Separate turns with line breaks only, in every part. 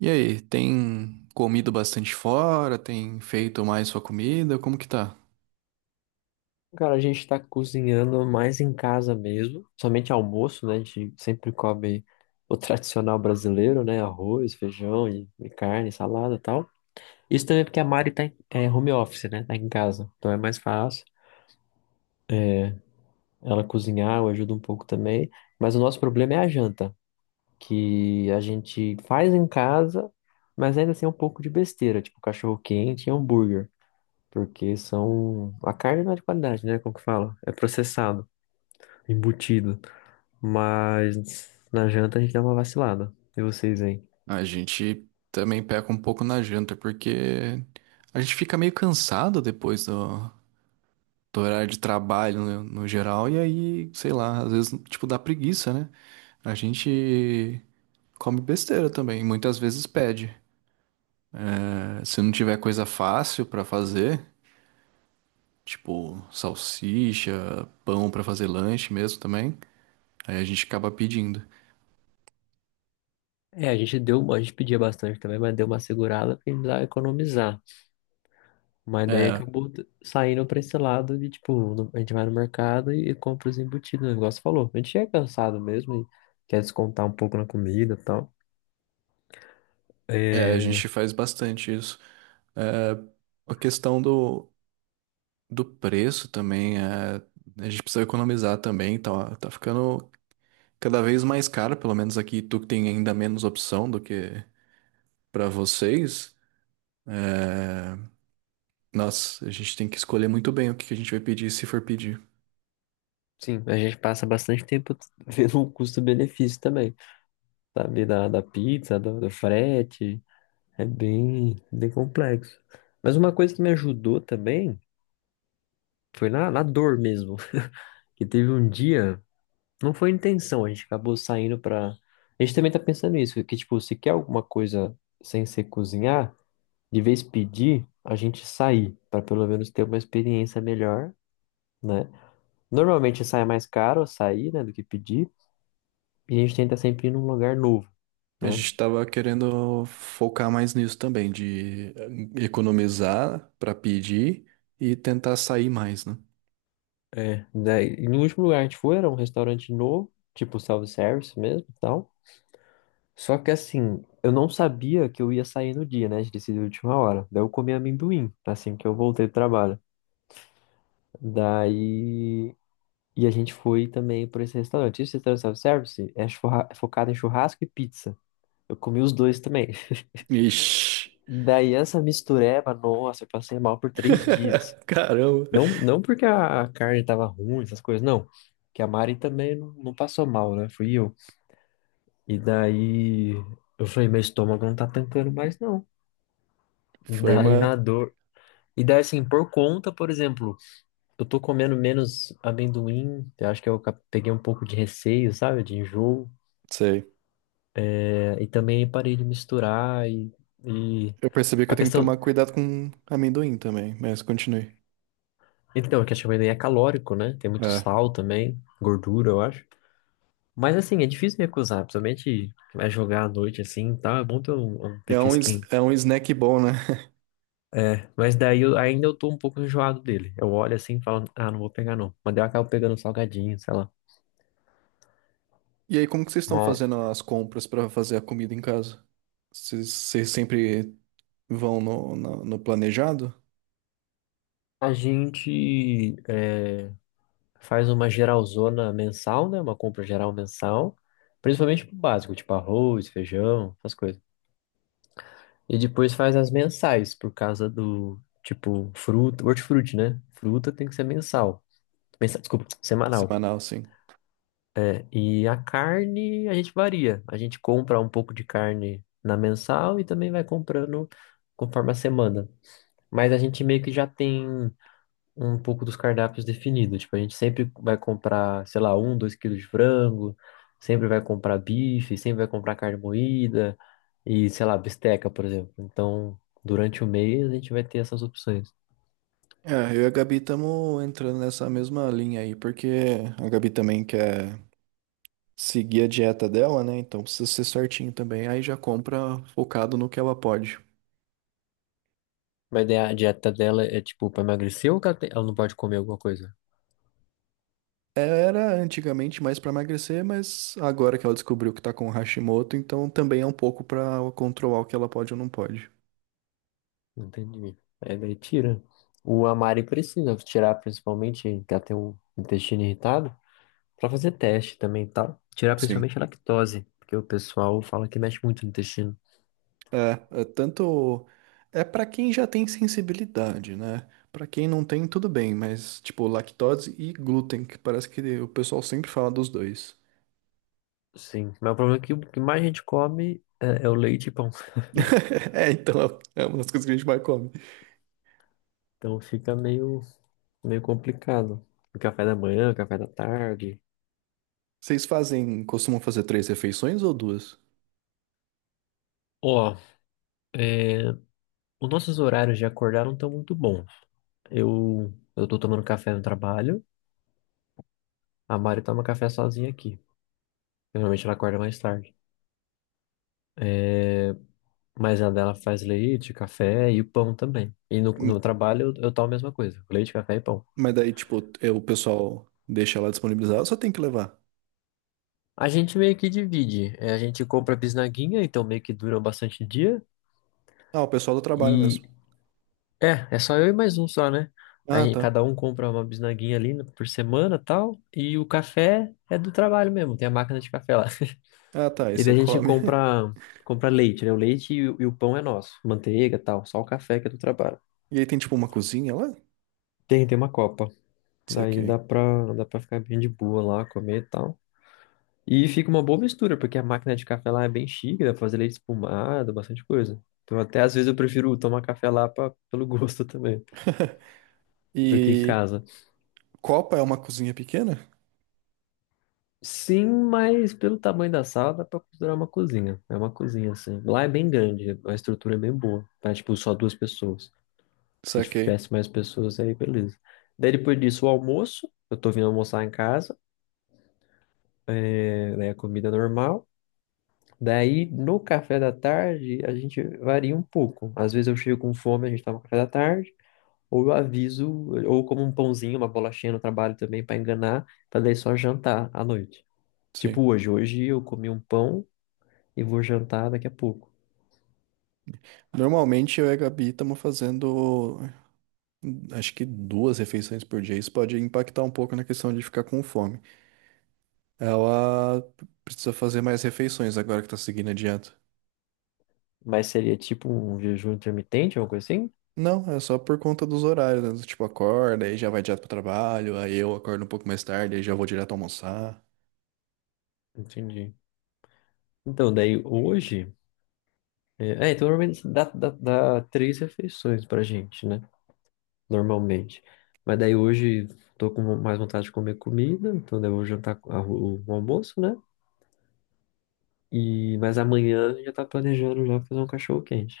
E aí, tem comido bastante fora? Tem feito mais sua comida? Como que tá?
Cara, a gente tá cozinhando mais em casa mesmo, somente almoço, né? A gente sempre come o tradicional brasileiro, né? Arroz, feijão e carne, salada e tal. Isso também porque a Mari é home office, né? Tá em casa, então é mais fácil ela cozinhar, eu ajudo um pouco também. Mas o nosso problema é a janta, que a gente faz em casa, mas ainda assim é um pouco de besteira, tipo cachorro quente e hambúrguer, A carne não é de qualidade, né? Como que fala? É processado, embutido. Mas na janta a gente dá uma vacilada. E vocês, hein?
A gente também peca um pouco na janta, porque a gente fica meio cansado depois do horário de trabalho no geral, e aí, sei lá, às vezes, tipo, dá preguiça, né? A gente come besteira também, muitas vezes pede. Se não tiver coisa fácil pra fazer, tipo salsicha, pão pra fazer lanche mesmo também, aí a gente acaba pedindo.
É, a gente pedia bastante também, mas deu uma segurada porque a gente precisava economizar. Mas daí
É,
acabou saindo pra esse lado de, tipo, a gente vai no mercado e compra os embutidos, o negócio falou. A gente chega cansado mesmo e quer descontar um pouco na comida e tal.
É, a
É,
gente faz bastante isso. É, a questão do preço também, a gente precisa economizar também, tá ficando cada vez mais caro, pelo menos aqui tu que tem ainda menos opção do que pra vocês. Nossa, a gente tem que escolher muito bem o que que a gente vai pedir, se for pedir.
sim, a gente passa bastante tempo vendo o custo-benefício também, sabe? Da pizza, do frete, é bem complexo. Mas uma coisa que me ajudou também. Foi na dor mesmo. Que teve um dia, não foi intenção, a gente acabou saindo pra. A gente também tá pensando nisso, que tipo, se quer alguma coisa sem ser cozinhar, de vez pedir, a gente sair, pra pelo menos ter uma experiência melhor, né? Normalmente sai mais caro sair, né, do que pedir, e a gente tenta sempre ir num lugar novo,
A
né?
gente tava querendo focar mais nisso também, de economizar pra pedir e tentar sair mais, né?
É. Daí, e no último lugar que a gente foi era um restaurante novo, tipo self-service mesmo e tal. Só que assim, eu não sabia que eu ia sair no dia, né? A gente decidiu de última hora. Daí eu comi amendoim, assim que eu voltei do trabalho. Daí. E a gente foi também por esse restaurante. Esse restaurante self-service é é focado em churrasco e pizza. Eu comi os dois também.
Ixi!
Daí essa mistureba, nossa, eu passei mal por 3 dias.
Caramba!
Não, não porque a carne tava ruim, essas coisas, não. Que a Mari também não passou mal, né? Fui eu. E daí eu falei, meu estômago não tá tancando mais, não.
Foi
Daí na
uma.
dor. E daí, assim, por conta, por exemplo, eu tô comendo menos amendoim, eu acho que eu peguei um pouco de receio, sabe, de enjoo,
Sei.
é, e também parei de misturar e
Eu percebi que
a
eu tenho que tomar
questão.
cuidado com amendoim também, mas continue.
Então, a questão do amendoim é calórico, né? Tem muito
É.
sal também, gordura, eu acho. Mas, assim, é difícil me acusar, principalmente vai jogar à noite, assim, tá tal, é bom ter um petisquinho.
É um snack bom, né?
É, mas daí eu, ainda eu tô um pouco enjoado dele. Eu olho assim e falo, ah, não vou pegar não. Mas daí eu acabo pegando um salgadinho, sei
E aí, como que vocês estão
lá.
fazendo as compras pra fazer a comida em casa? Vocês sempre vão no planejado?
A gente faz uma geralzona mensal, né? Uma compra geral mensal, principalmente pro básico, tipo arroz, feijão, essas coisas. E depois faz as mensais, por causa do, tipo, fruta, hortifruti, né? Fruta tem que ser mensal. Desculpa, semanal.
Semanal, sim.
Né? E a carne, a gente varia. A gente compra um pouco de carne na mensal e também vai comprando conforme a semana. Mas a gente meio que já tem um pouco dos cardápios definidos. Tipo, a gente sempre vai comprar, sei lá, um, 2 quilos de frango, sempre vai comprar bife, sempre vai comprar carne moída e, sei lá, bisteca, por exemplo. Então, durante o mês a gente vai ter essas opções.
É, eu e a Gabi estamos entrando nessa mesma linha aí, porque a Gabi também quer seguir a dieta dela, né? Então precisa ser certinho também. Aí já compra focado no que ela pode.
Mas daí a dieta dela é tipo pra emagrecer ou que ela, ela não pode comer alguma coisa?
Era antigamente mais para emagrecer, mas agora que ela descobriu que tá com Hashimoto, então também é um pouco para controlar o que ela pode ou não pode.
Entendi. Aí daí tira. O Amari precisa tirar principalmente, que ela tem o intestino irritado, pra fazer teste também e tal. Tirar
Sim.
principalmente a lactose, porque o pessoal fala que mexe muito no intestino.
É, é tanto é para quem já tem sensibilidade, né? Para quem não tem, tudo bem, mas tipo lactose e glúten, que parece que o pessoal sempre fala dos dois.
Sim, mas o problema é que o que mais a gente come é o leite e pão.
É, então é uma das coisas que a gente mais come.
Então fica meio complicado. O café da manhã, o café da tarde.
Vocês fazem, costumam fazer três refeições ou duas?
Ó, é, os nossos horários de acordar não estão muito bons. Eu tô tomando café no trabalho, a Mari toma café sozinha aqui. Normalmente ela acorda mais tarde. É, mas a dela faz leite, café e o pão também. E no
Hum.
trabalho eu tomo a mesma coisa, leite, café e pão.
Mas daí, tipo, é, o pessoal deixa lá disponibilizado, só tem que levar.
A gente meio que divide. É, a gente compra bisnaguinha, então meio que dura bastante dia.
Ah, o pessoal do trabalho
E
mesmo.
é só eu e mais um só, né? A
Ah,
gente,
tá.
cada um compra uma bisnaguinha ali por semana, tal, e o café é do trabalho mesmo, tem a máquina de café lá.
Ah, tá. Aí
E
você
daí a gente
come.
compra leite, né? O leite e o pão é nosso, manteiga, tal, só o café que é do trabalho.
E aí tem tipo uma cozinha lá?
Tem uma copa. Daí
Saquei.
dá para ficar bem de boa lá, comer e tal. E fica uma boa mistura, porque a máquina de café lá é bem chique, dá pra fazer leite espumado, bastante coisa. Então até às vezes eu prefiro tomar café lá pra, pelo gosto também, do que em
E
casa.
copa é uma cozinha pequena?
Sim, mas pelo tamanho da sala dá pra considerar uma cozinha. É uma cozinha, assim. Lá é bem grande, a estrutura é bem boa. Pra, tipo, só duas pessoas. Se
Saquei.
tivesse mais pessoas, aí beleza. Daí depois disso, o almoço. Eu tô vindo almoçar em casa. É, né, comida normal. Daí, no café da tarde, a gente varia um pouco. Às vezes eu chego com fome, a gente toma café da tarde. Ou eu aviso, ou como um pãozinho, uma bolachinha no trabalho também pra enganar, pra daí só jantar à noite. Tipo
Sim.
hoje eu comi um pão e vou jantar daqui a pouco.
Normalmente eu e a Gabi estamos fazendo, acho que duas refeições por dia. Isso pode impactar um pouco na questão de ficar com fome. Ela precisa fazer mais refeições agora que tá seguindo a dieta.
Mas seria tipo um jejum intermitente, alguma coisa assim?
Não, é só por conta dos horários, né? Tipo, acorda, aí já vai direto pro trabalho, aí eu acordo um pouco mais tarde, aí já vou direto almoçar.
Entendi. Então, daí hoje. Então normalmente assim, dá três refeições pra gente, né? Normalmente. Mas daí hoje tô com mais vontade de comer comida, então daí eu vou jantar o almoço, né? E, mas amanhã já tá planejando já fazer um cachorro quente.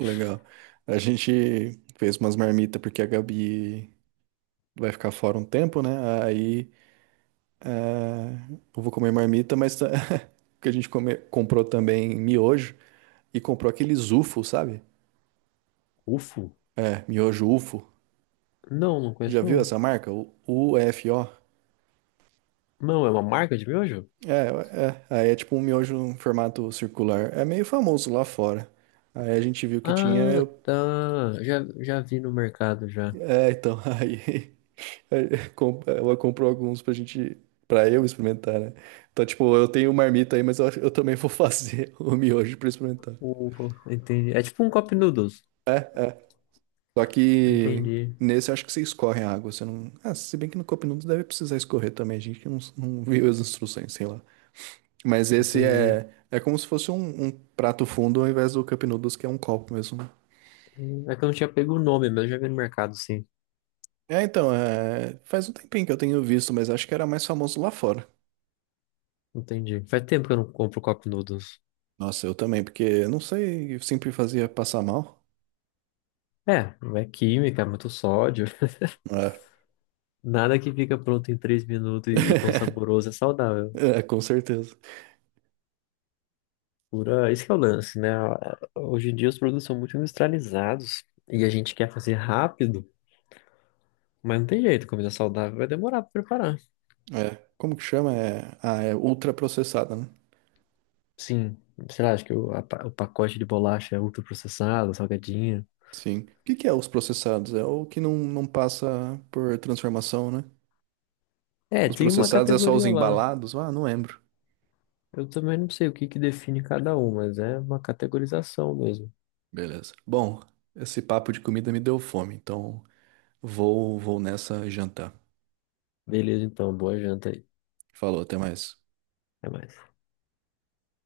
Legal. A gente fez umas marmitas porque a Gabi vai ficar fora um tempo, né? Aí ah, eu vou comer marmita, mas tá- que a gente come- comprou também miojo e comprou aqueles UFO, sabe?
Ufo.
É, miojo UFO.
Não, não
Já
conheço
viu
não.
essa marca? O UFO?
Não, é uma marca de miojo?
É, é. Aí é tipo um miojo em formato circular. É meio famoso lá fora. Aí a gente viu que tinha.
Ah,
Eu...
tá. Já vi no mercado já.
É, então, aí. Aí, com- Ela comprou alguns pra gente, pra eu experimentar, né? Então, tipo, eu tenho uma marmita aí, mas eu, acho- eu também vou fazer o miojo pra experimentar.
Ufa, entendi. É tipo um cup noodles.
Só que
Entendi,
nesse eu acho que você escorre a água, você não. Ah, se bem que no Cup Noodles deve precisar escorrer também, a gente não viu as instruções, sei lá. Mas esse
entendi.
é como se fosse um prato fundo ao invés do Cup Noodles, que é um copo mesmo. Né?
É que eu não tinha pego o nome, mas eu já vi no mercado, sim.
É, então, é, faz um tempinho que eu tenho visto, mas acho que era mais famoso lá fora.
Entendi. Faz tempo que eu não compro cup noodles.
Nossa, eu também, porque eu não sei, eu sempre fazia passar mal.
É, não é química, é muito sódio.
É.
Nada que fica pronto em 3 minutos e tão saboroso é saudável.
É, com certeza.
Esse que é o lance, né? Hoje em dia os produtos são muito industrializados e a gente quer fazer rápido, mas não tem jeito, comida saudável vai demorar pra preparar.
É. Como que chama? É, ah, é ultraprocessada, né?
Sim, sei lá, acho que o pacote de bolacha é ultraprocessado, salgadinho.
Sim. O que que é os processados? É o que não passa por transformação, né?
É,
Os
tem uma
processados é só os
categoria lá.
embalados? Ah, não lembro.
Eu também não sei o que que define cada um, mas é uma categorização mesmo.
Beleza. Bom, esse papo de comida me deu fome, então vou nessa jantar.
Beleza, então, boa janta aí.
Falou, até mais.
Até mais.